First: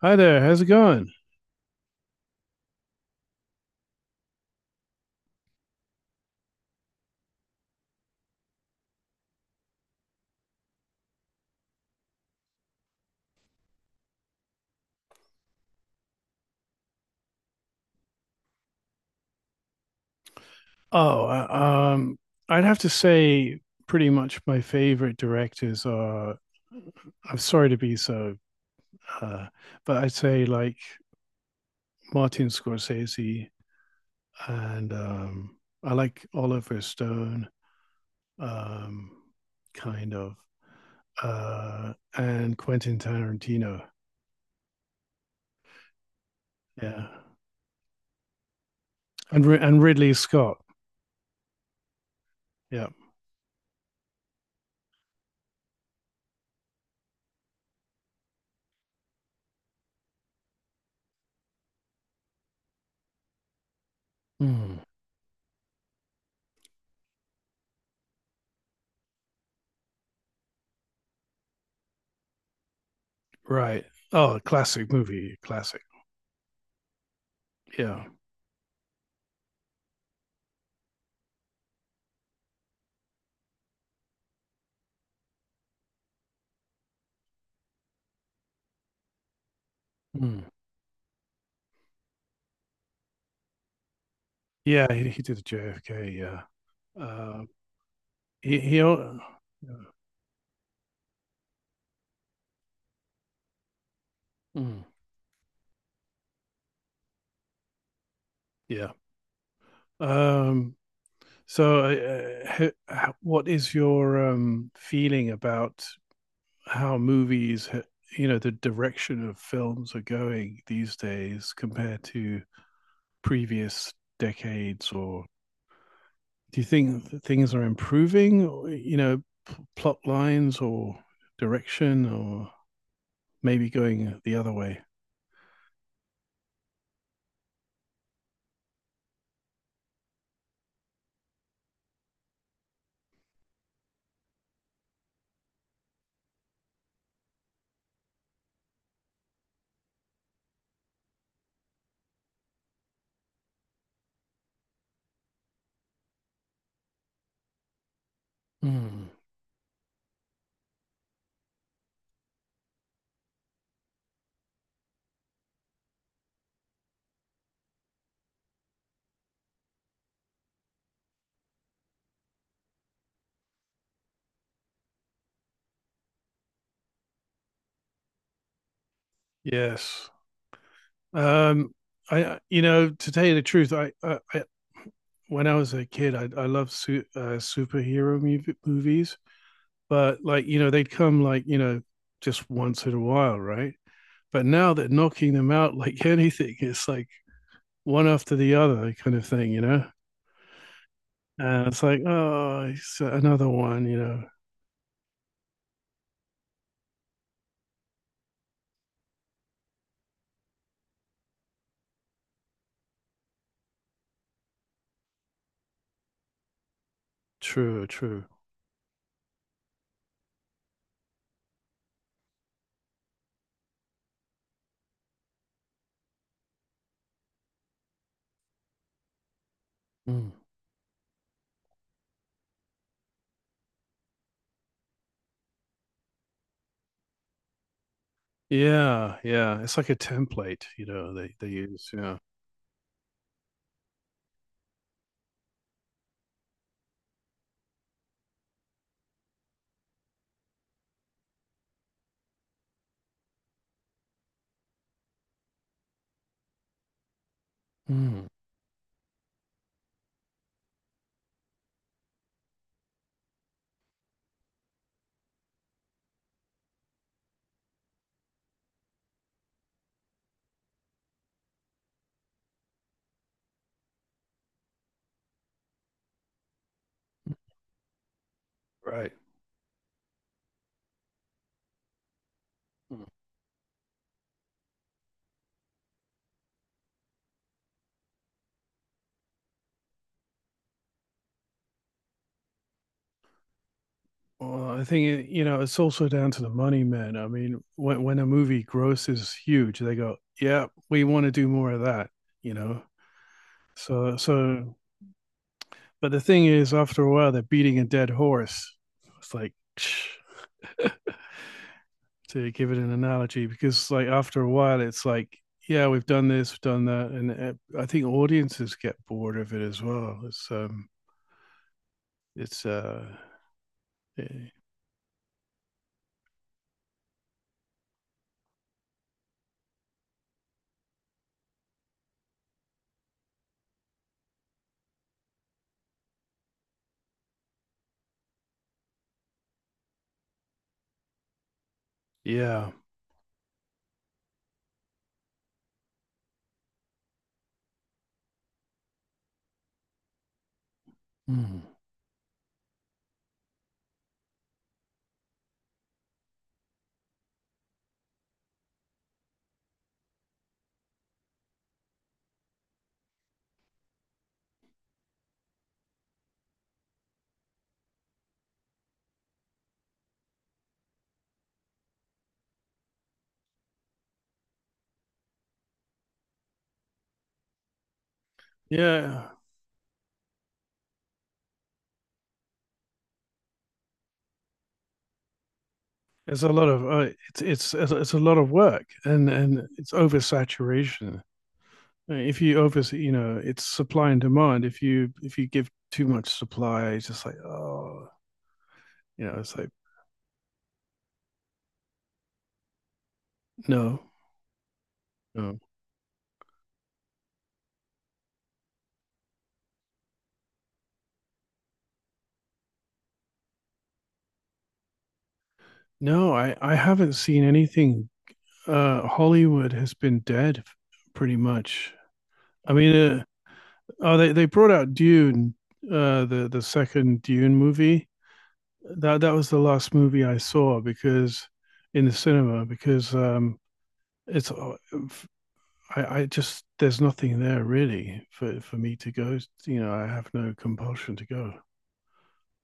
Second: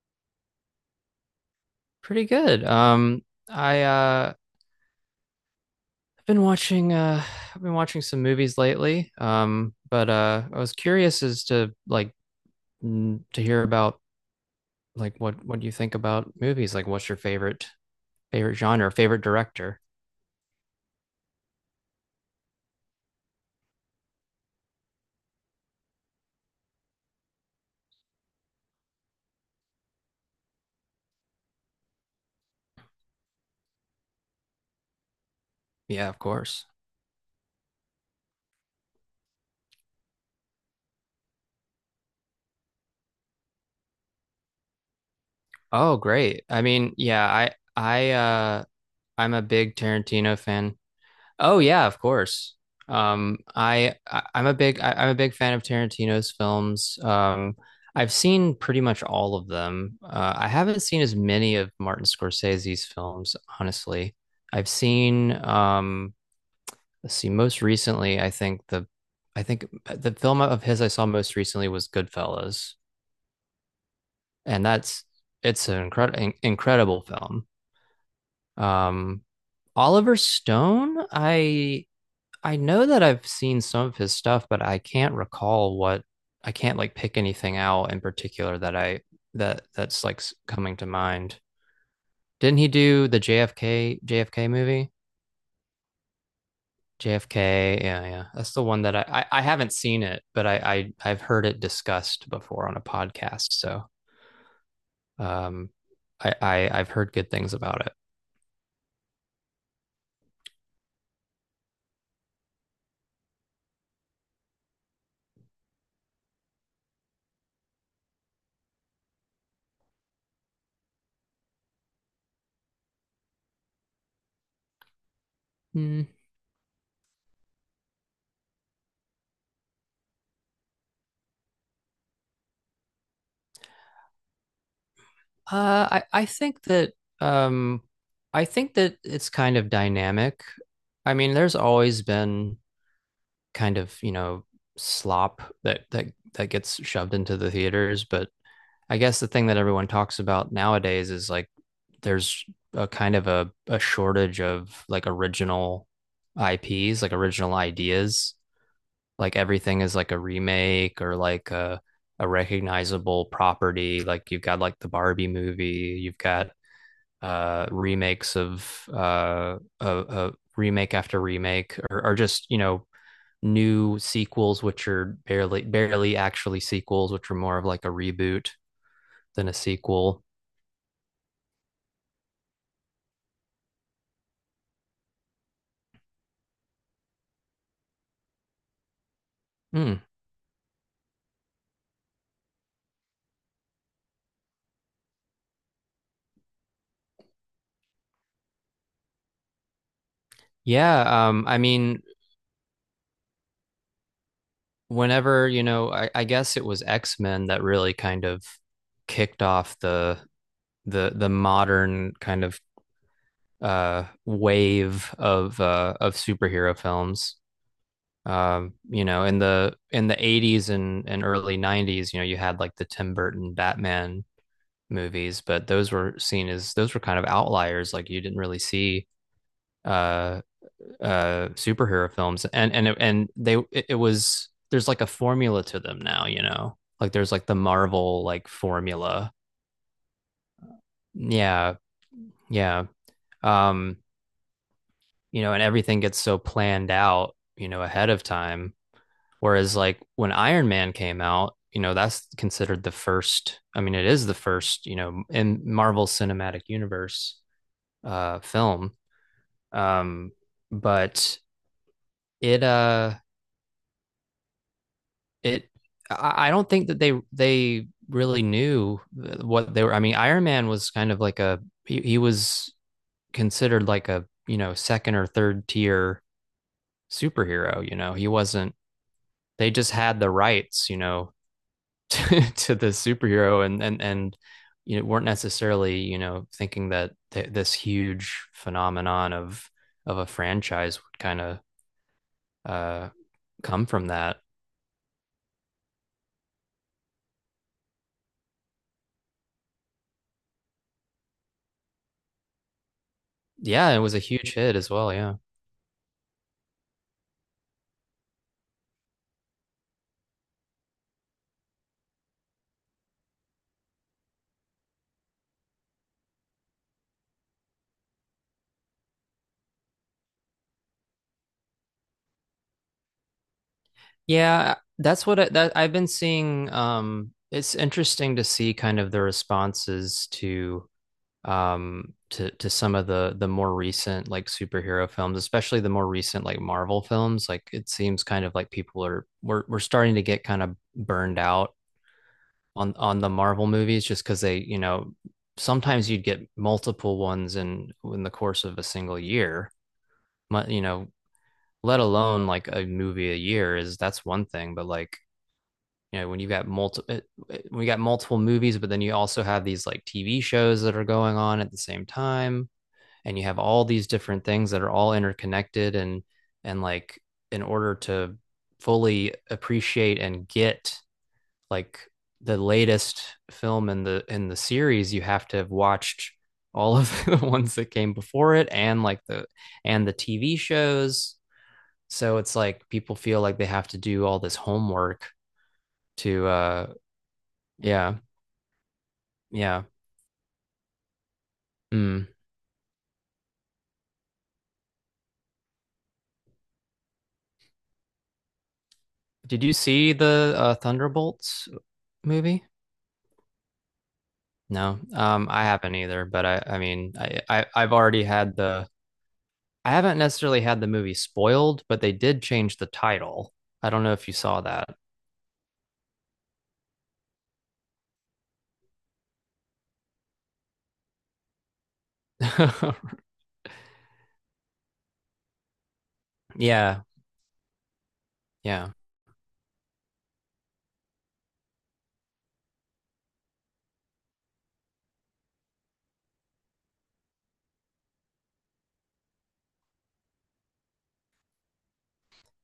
Hi there, how's it going? Pretty good. I uh I've been watching I've been watching some movies lately. But I was curious as to to hear about like what you think about movies. Like what's your favorite favorite genre, favorite director? Oh, uh, um, I'd have to say pretty much my favorite directors are. I'm sorry to be so, uh, but I'd say like Martin Scorsese and I Yeah, of like course. Oliver Stone, um, kind of, and Quentin Tarantino. Oh, great. Yeah, I'm a and Ri- big and Ridley Tarantino Scott. fan. Oh yeah, of course. Yeah. I'm a big fan of Tarantino's films. I've seen pretty much all of them. I haven't seen as many of Martin Scorsese's films, honestly. I've Hmm. seen, let's see, most recently, I think the film of his I saw most recently was Goodfellas, Right. Oh, and classic that's movie, it's classic. an incredible incredible film. Yeah. Um, Oliver Stone, I know that I've seen some of his stuff, but I can't like pick anything out in particular that I that that's like coming to mind. Didn't he do the JFK movie? Yeah, he did a JFK. Yeah, uh, JFK, yeah, yeah. That's he the he. one that I al- I, I haven't seen it, but I've heard it discussed before on a podcast. So Mm. um I, I I've heard good things about it. Yeah. Um, what is your feeling about how movies, you know, the direction of films are going these days compared to previous decades? Or Hmm. do you think that things are improving, you know, plot lines or direction, or maybe going the other way? I think that um, I think that it's kind of dynamic. I mean, there's always been kind of, you know, slop that gets shoved into the theaters, but I guess the thing that everyone talks about nowadays is like there's a kind of a shortage of like original IPs, like original ideas. Mm. Like everything is like a remake or like a recognizable property. Like you've got like the Barbie movie, you've got remakes of a remake after remake, or just you know new sequels which are barely actually sequels which are more of like a reboot than a Yes. sequel. Um, I, you know, to tell you the truth, I when I was a kid, I loved superhero movies, Hmm. but like, you know, they'd come, like, you know, just once in a while, right? But now they're knocking them out like anything. It's like one after the other kind of thing, you know. yeah um i And it's like, mean oh, it's another one, you know. Whenever you know I guess it was X-Men that really kind of kicked off the the modern kind of wave of superhero films. True, true. Um, you know, in the 80s and early 90s you know you had like the Tim Burton Batman movies, but those were seen as those were kind of outliers. Like you didn't really see Mm. uh superhero films, and they it, it was there's like a formula to them now, you know, like there's like the Marvel like Yeah, formula. yeah. It's like a template, you know. They yeah use, yeah. yeah um you know, and everything gets so planned out, you know, ahead of time. Whereas like when Iron Man came out, you know, that's considered the first, I mean, it is the first, you know, in Marvel Cinematic Universe Mm. Film. Um, but it it I don't think that they really knew what they were. I mean, Iron Man was kind of like a he was considered like a you know second or third tier superhero. You know, he wasn't Right. they just had the rights, you know, to the Mm. superhero and you know weren't necessarily you know thinking that this huge phenomenon of a franchise would kind of uh come from that. Well, I think, you know, it's also down to the money, man. I mean, when a movie grosses huge, they go, "Yeah, we want to do more of that," you know. Yeah, it was So a huge so, hit as well. Yeah, but the thing is, after a while, they're beating a dead horse. It's like to give it an analogy, because like after a while, it's like, yeah, we've done this, we've done that, and I think audiences get bored of it as well. It's uh, eh, yeah, that's what I've been seeing. It's interesting to see kind of the responses to some of the more recent like superhero films, especially the more recent like Marvel films. Like it seems kind of like people are we're starting to get kind of burned out yeah. On the Marvel movies, just cuz they you know sometimes you'd get multiple ones in the course of a single year, you know, Mm. let alone like a movie a year is that's one thing, but like you know when you got multiple we got multiple movies, but then you also have these like TV shows that are going on at the same time, and you have all these different things that are all interconnected and like in order to fully appreciate and get like the latest film in the series you have to have watched all of the ones that came before it and like Yeah. the and the TV shows, so it's like people feel like they have to do all this homework It's to a lot of it's yeah a lot of work, and yeah it's oversaturation. Mm. If you over, you know, it's supply and demand. If you give too much supply, it's just like, oh, you know, it's Did like you see the Thunderbolts movie? no, No, no. I haven't either, but I've already had I haven't necessarily had the movie spoiled, but they did change the title. I don't know if you saw that. No, I haven't seen anything. Hollywood has been dead pretty much. I mean, oh, they brought out Dune, the Yeah, second Dune movie. yeah, That was the last movie I saw because in the cinema because it's I, just there's nothing there really for me to go. You know, I have no compulsion to go.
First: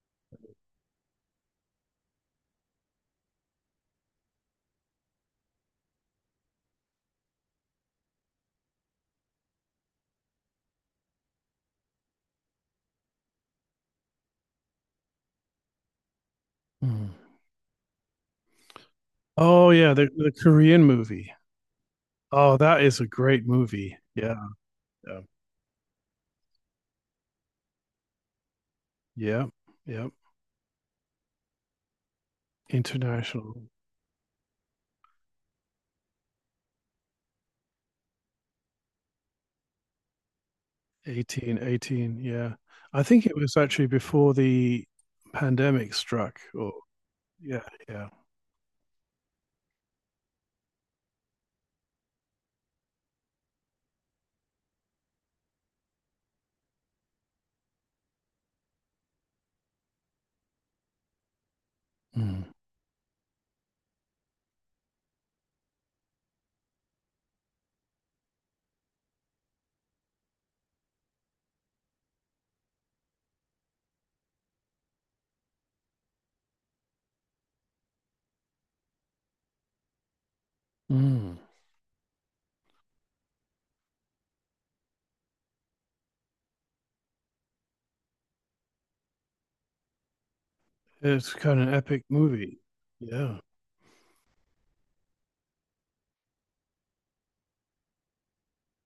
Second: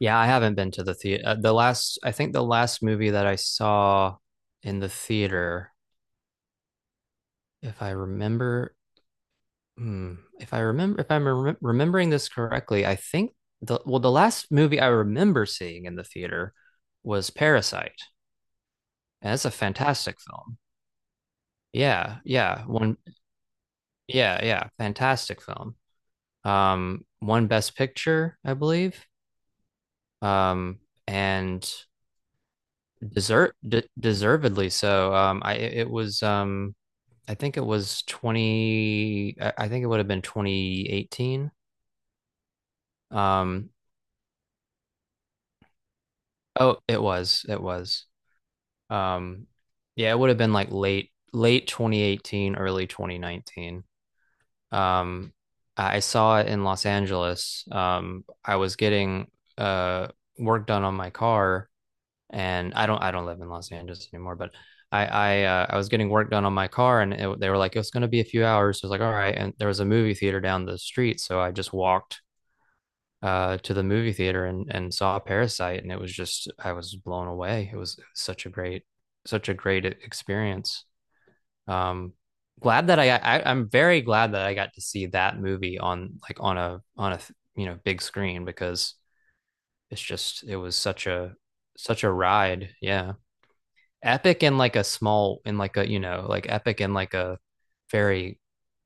yeah. I haven't been to the theater. I think the last movie that I saw in the theater, if I remember, hmm, if I remember, if I'm rem remembering this correctly, I think the, well, the last movie I remember seeing in the theater Hmm. was Parasite, and it's a Oh yeah, the fantastic film. Korean movie. Yeah, Oh, yeah, that one, is a great movie. Yeah, yeah, yeah, fantastic film. One Best Picture, I believe. yeah. Yeah. Um, and desert International. de Deservedly so. I think it was 20, I I think it would have been 2018. 18, 18, yeah. I think it was Um, actually before the pandemic struck, or oh, it was, it yeah, was. yeah. Um, yeah, it would have been like late 2018, early 2019. Um, I saw it in Los Angeles. I was getting uh work done on my car, Mm. and I don't live in Los Angeles anymore, but I was getting work done on my car, and it, they were like it's going to be a few hours. So I was like, all right, and there was a movie theater down the street, so I just walked to the movie theater and saw Parasite, and it was just I was blown away. It was such a great experience. Mm. Um glad that I, I i'm very glad that I got to see that movie on like on a you know big screen, because it's just it was such It's a kind of an epic such a movie. ride, yeah, Yeah. epic in like a small, in like a you know, like epic in like a very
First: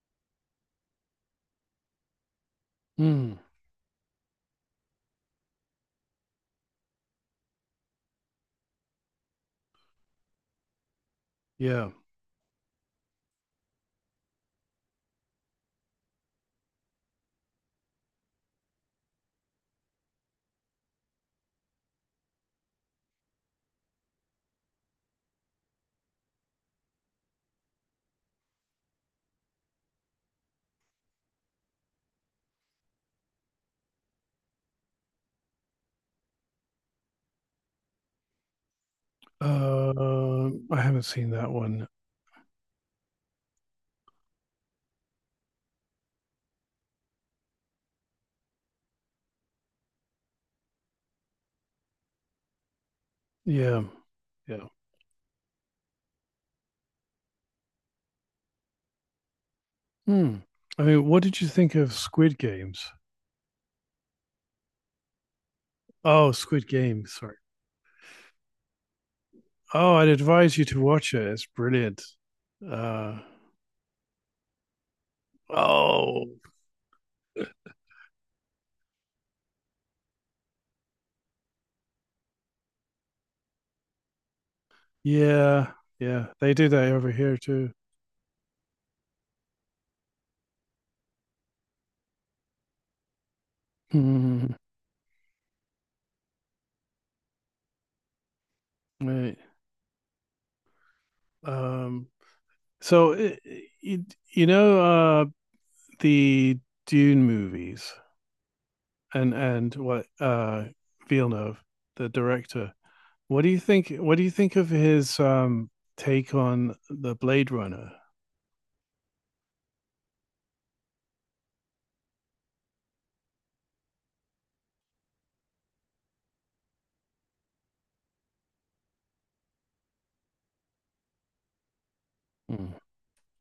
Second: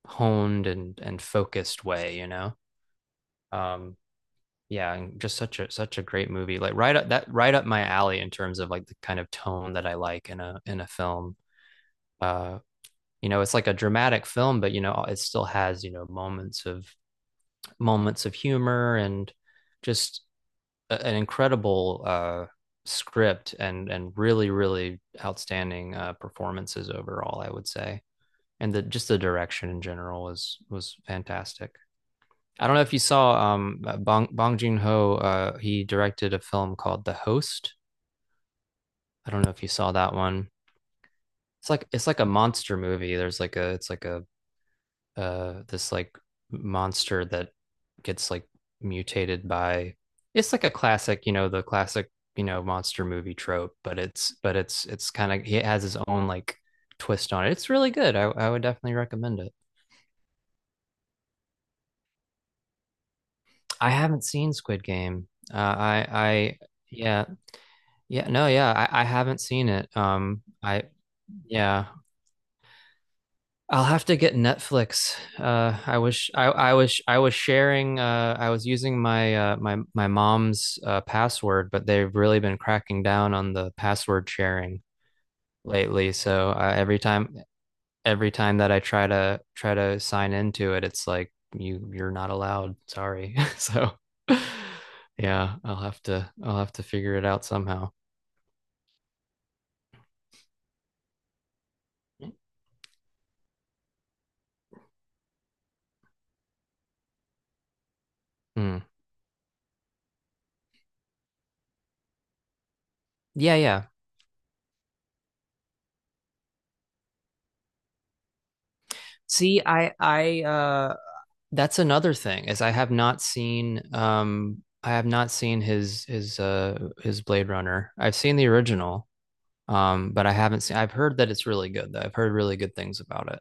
honed and focused way, you know. Mm. um yeah, and just such a such a great movie, like right up that right up my alley in terms of like the kind of tone that I like in a film. Yeah. uh you know, it's like a dramatic film, but you know it still has you know moments of humor and just an incredible script and really really outstanding performances overall, I would say. And the just the direction in general was fantastic. I don't know if you saw Bong Joon-ho. He directed a film called The Host. I don't know if you saw that one. I haven't seen that It's one. like it's like a monster movie. There's like a it's like a this like monster that gets like mutated by it's like a classic, you know, the classic, you know, monster movie trope, Yeah, but yeah. It's kind of he has his own like twist on it. It's really good. I would definitely recommend it. Mm. I mean, what did you think of Squid Games? I haven't seen Squid Game. Oh, I Squid Game, yeah sorry. yeah no yeah I haven't seen it. Oh, I'd advise you to watch it. It's yeah brilliant. Uh, I'll have to get Netflix. Uh, I oh, was I, I was I was sharing. I was using my my my mom's password, but they've really been cracking down on the password sharing yeah, lately. yeah. So They do that over here too. every time that I try to try to sign into it, it's like you you're not allowed. Sorry. So yeah, I'll have to figure it out somehow. Right. Um, so it, it, you know, the Dune movies Hmm. And what, Villeneuve, the director. What do Yeah, you yeah. think? What do you think of his take on the Blade Runner? See, I that's another thing is I have not seen I have not seen his Blade Runner. I've seen the original, but I haven't seen I've heard that it's really good though. I've heard really Mm. good things about it.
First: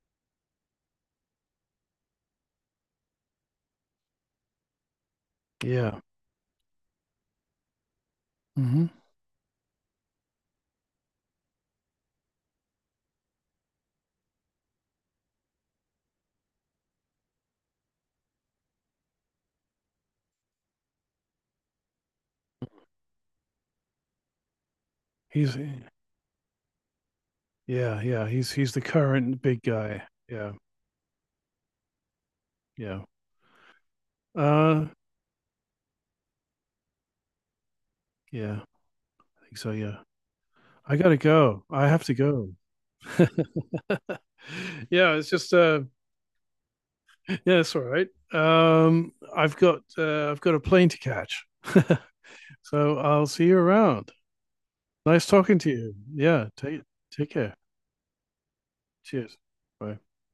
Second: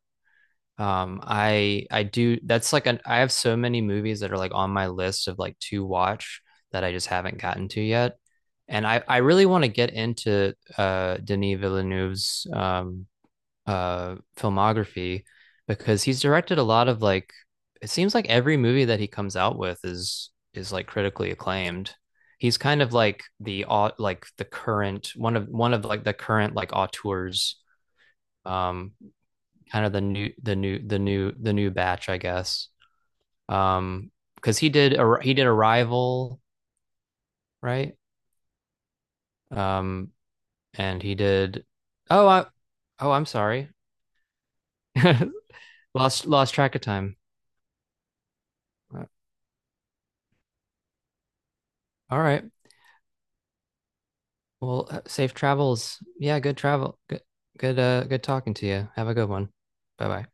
I do that's like an I have so many movies that are like on my list of like to Yeah. watch that I just haven't gotten to yet. And Hmm. I really want to get into Denis Villeneuve's filmography, because he's directed a lot of like it seems like every movie that he comes out with is like critically acclaimed. He's kind of like like the current He's, one of like the current like auteurs, yeah, yeah, he's the um current big kind of the guy. new Yeah, the new batch, I guess. yeah, Um, cuz he uh did he did Arrival, right? yeah, I think so, yeah. Um, I and he gotta go. did I have to Oh, I go. Oh, I'm sorry. Yeah, it's just Lost track of time. yeah, that's all right. Uh, I've got, I've got a plane to catch, All right. so I'll see you around. Well, Nice safe talking to you. travels. Yeah, Yeah, good take travel. Good, care. good, good talking to you. Have a good Cheers. one. Bye. Bye bye.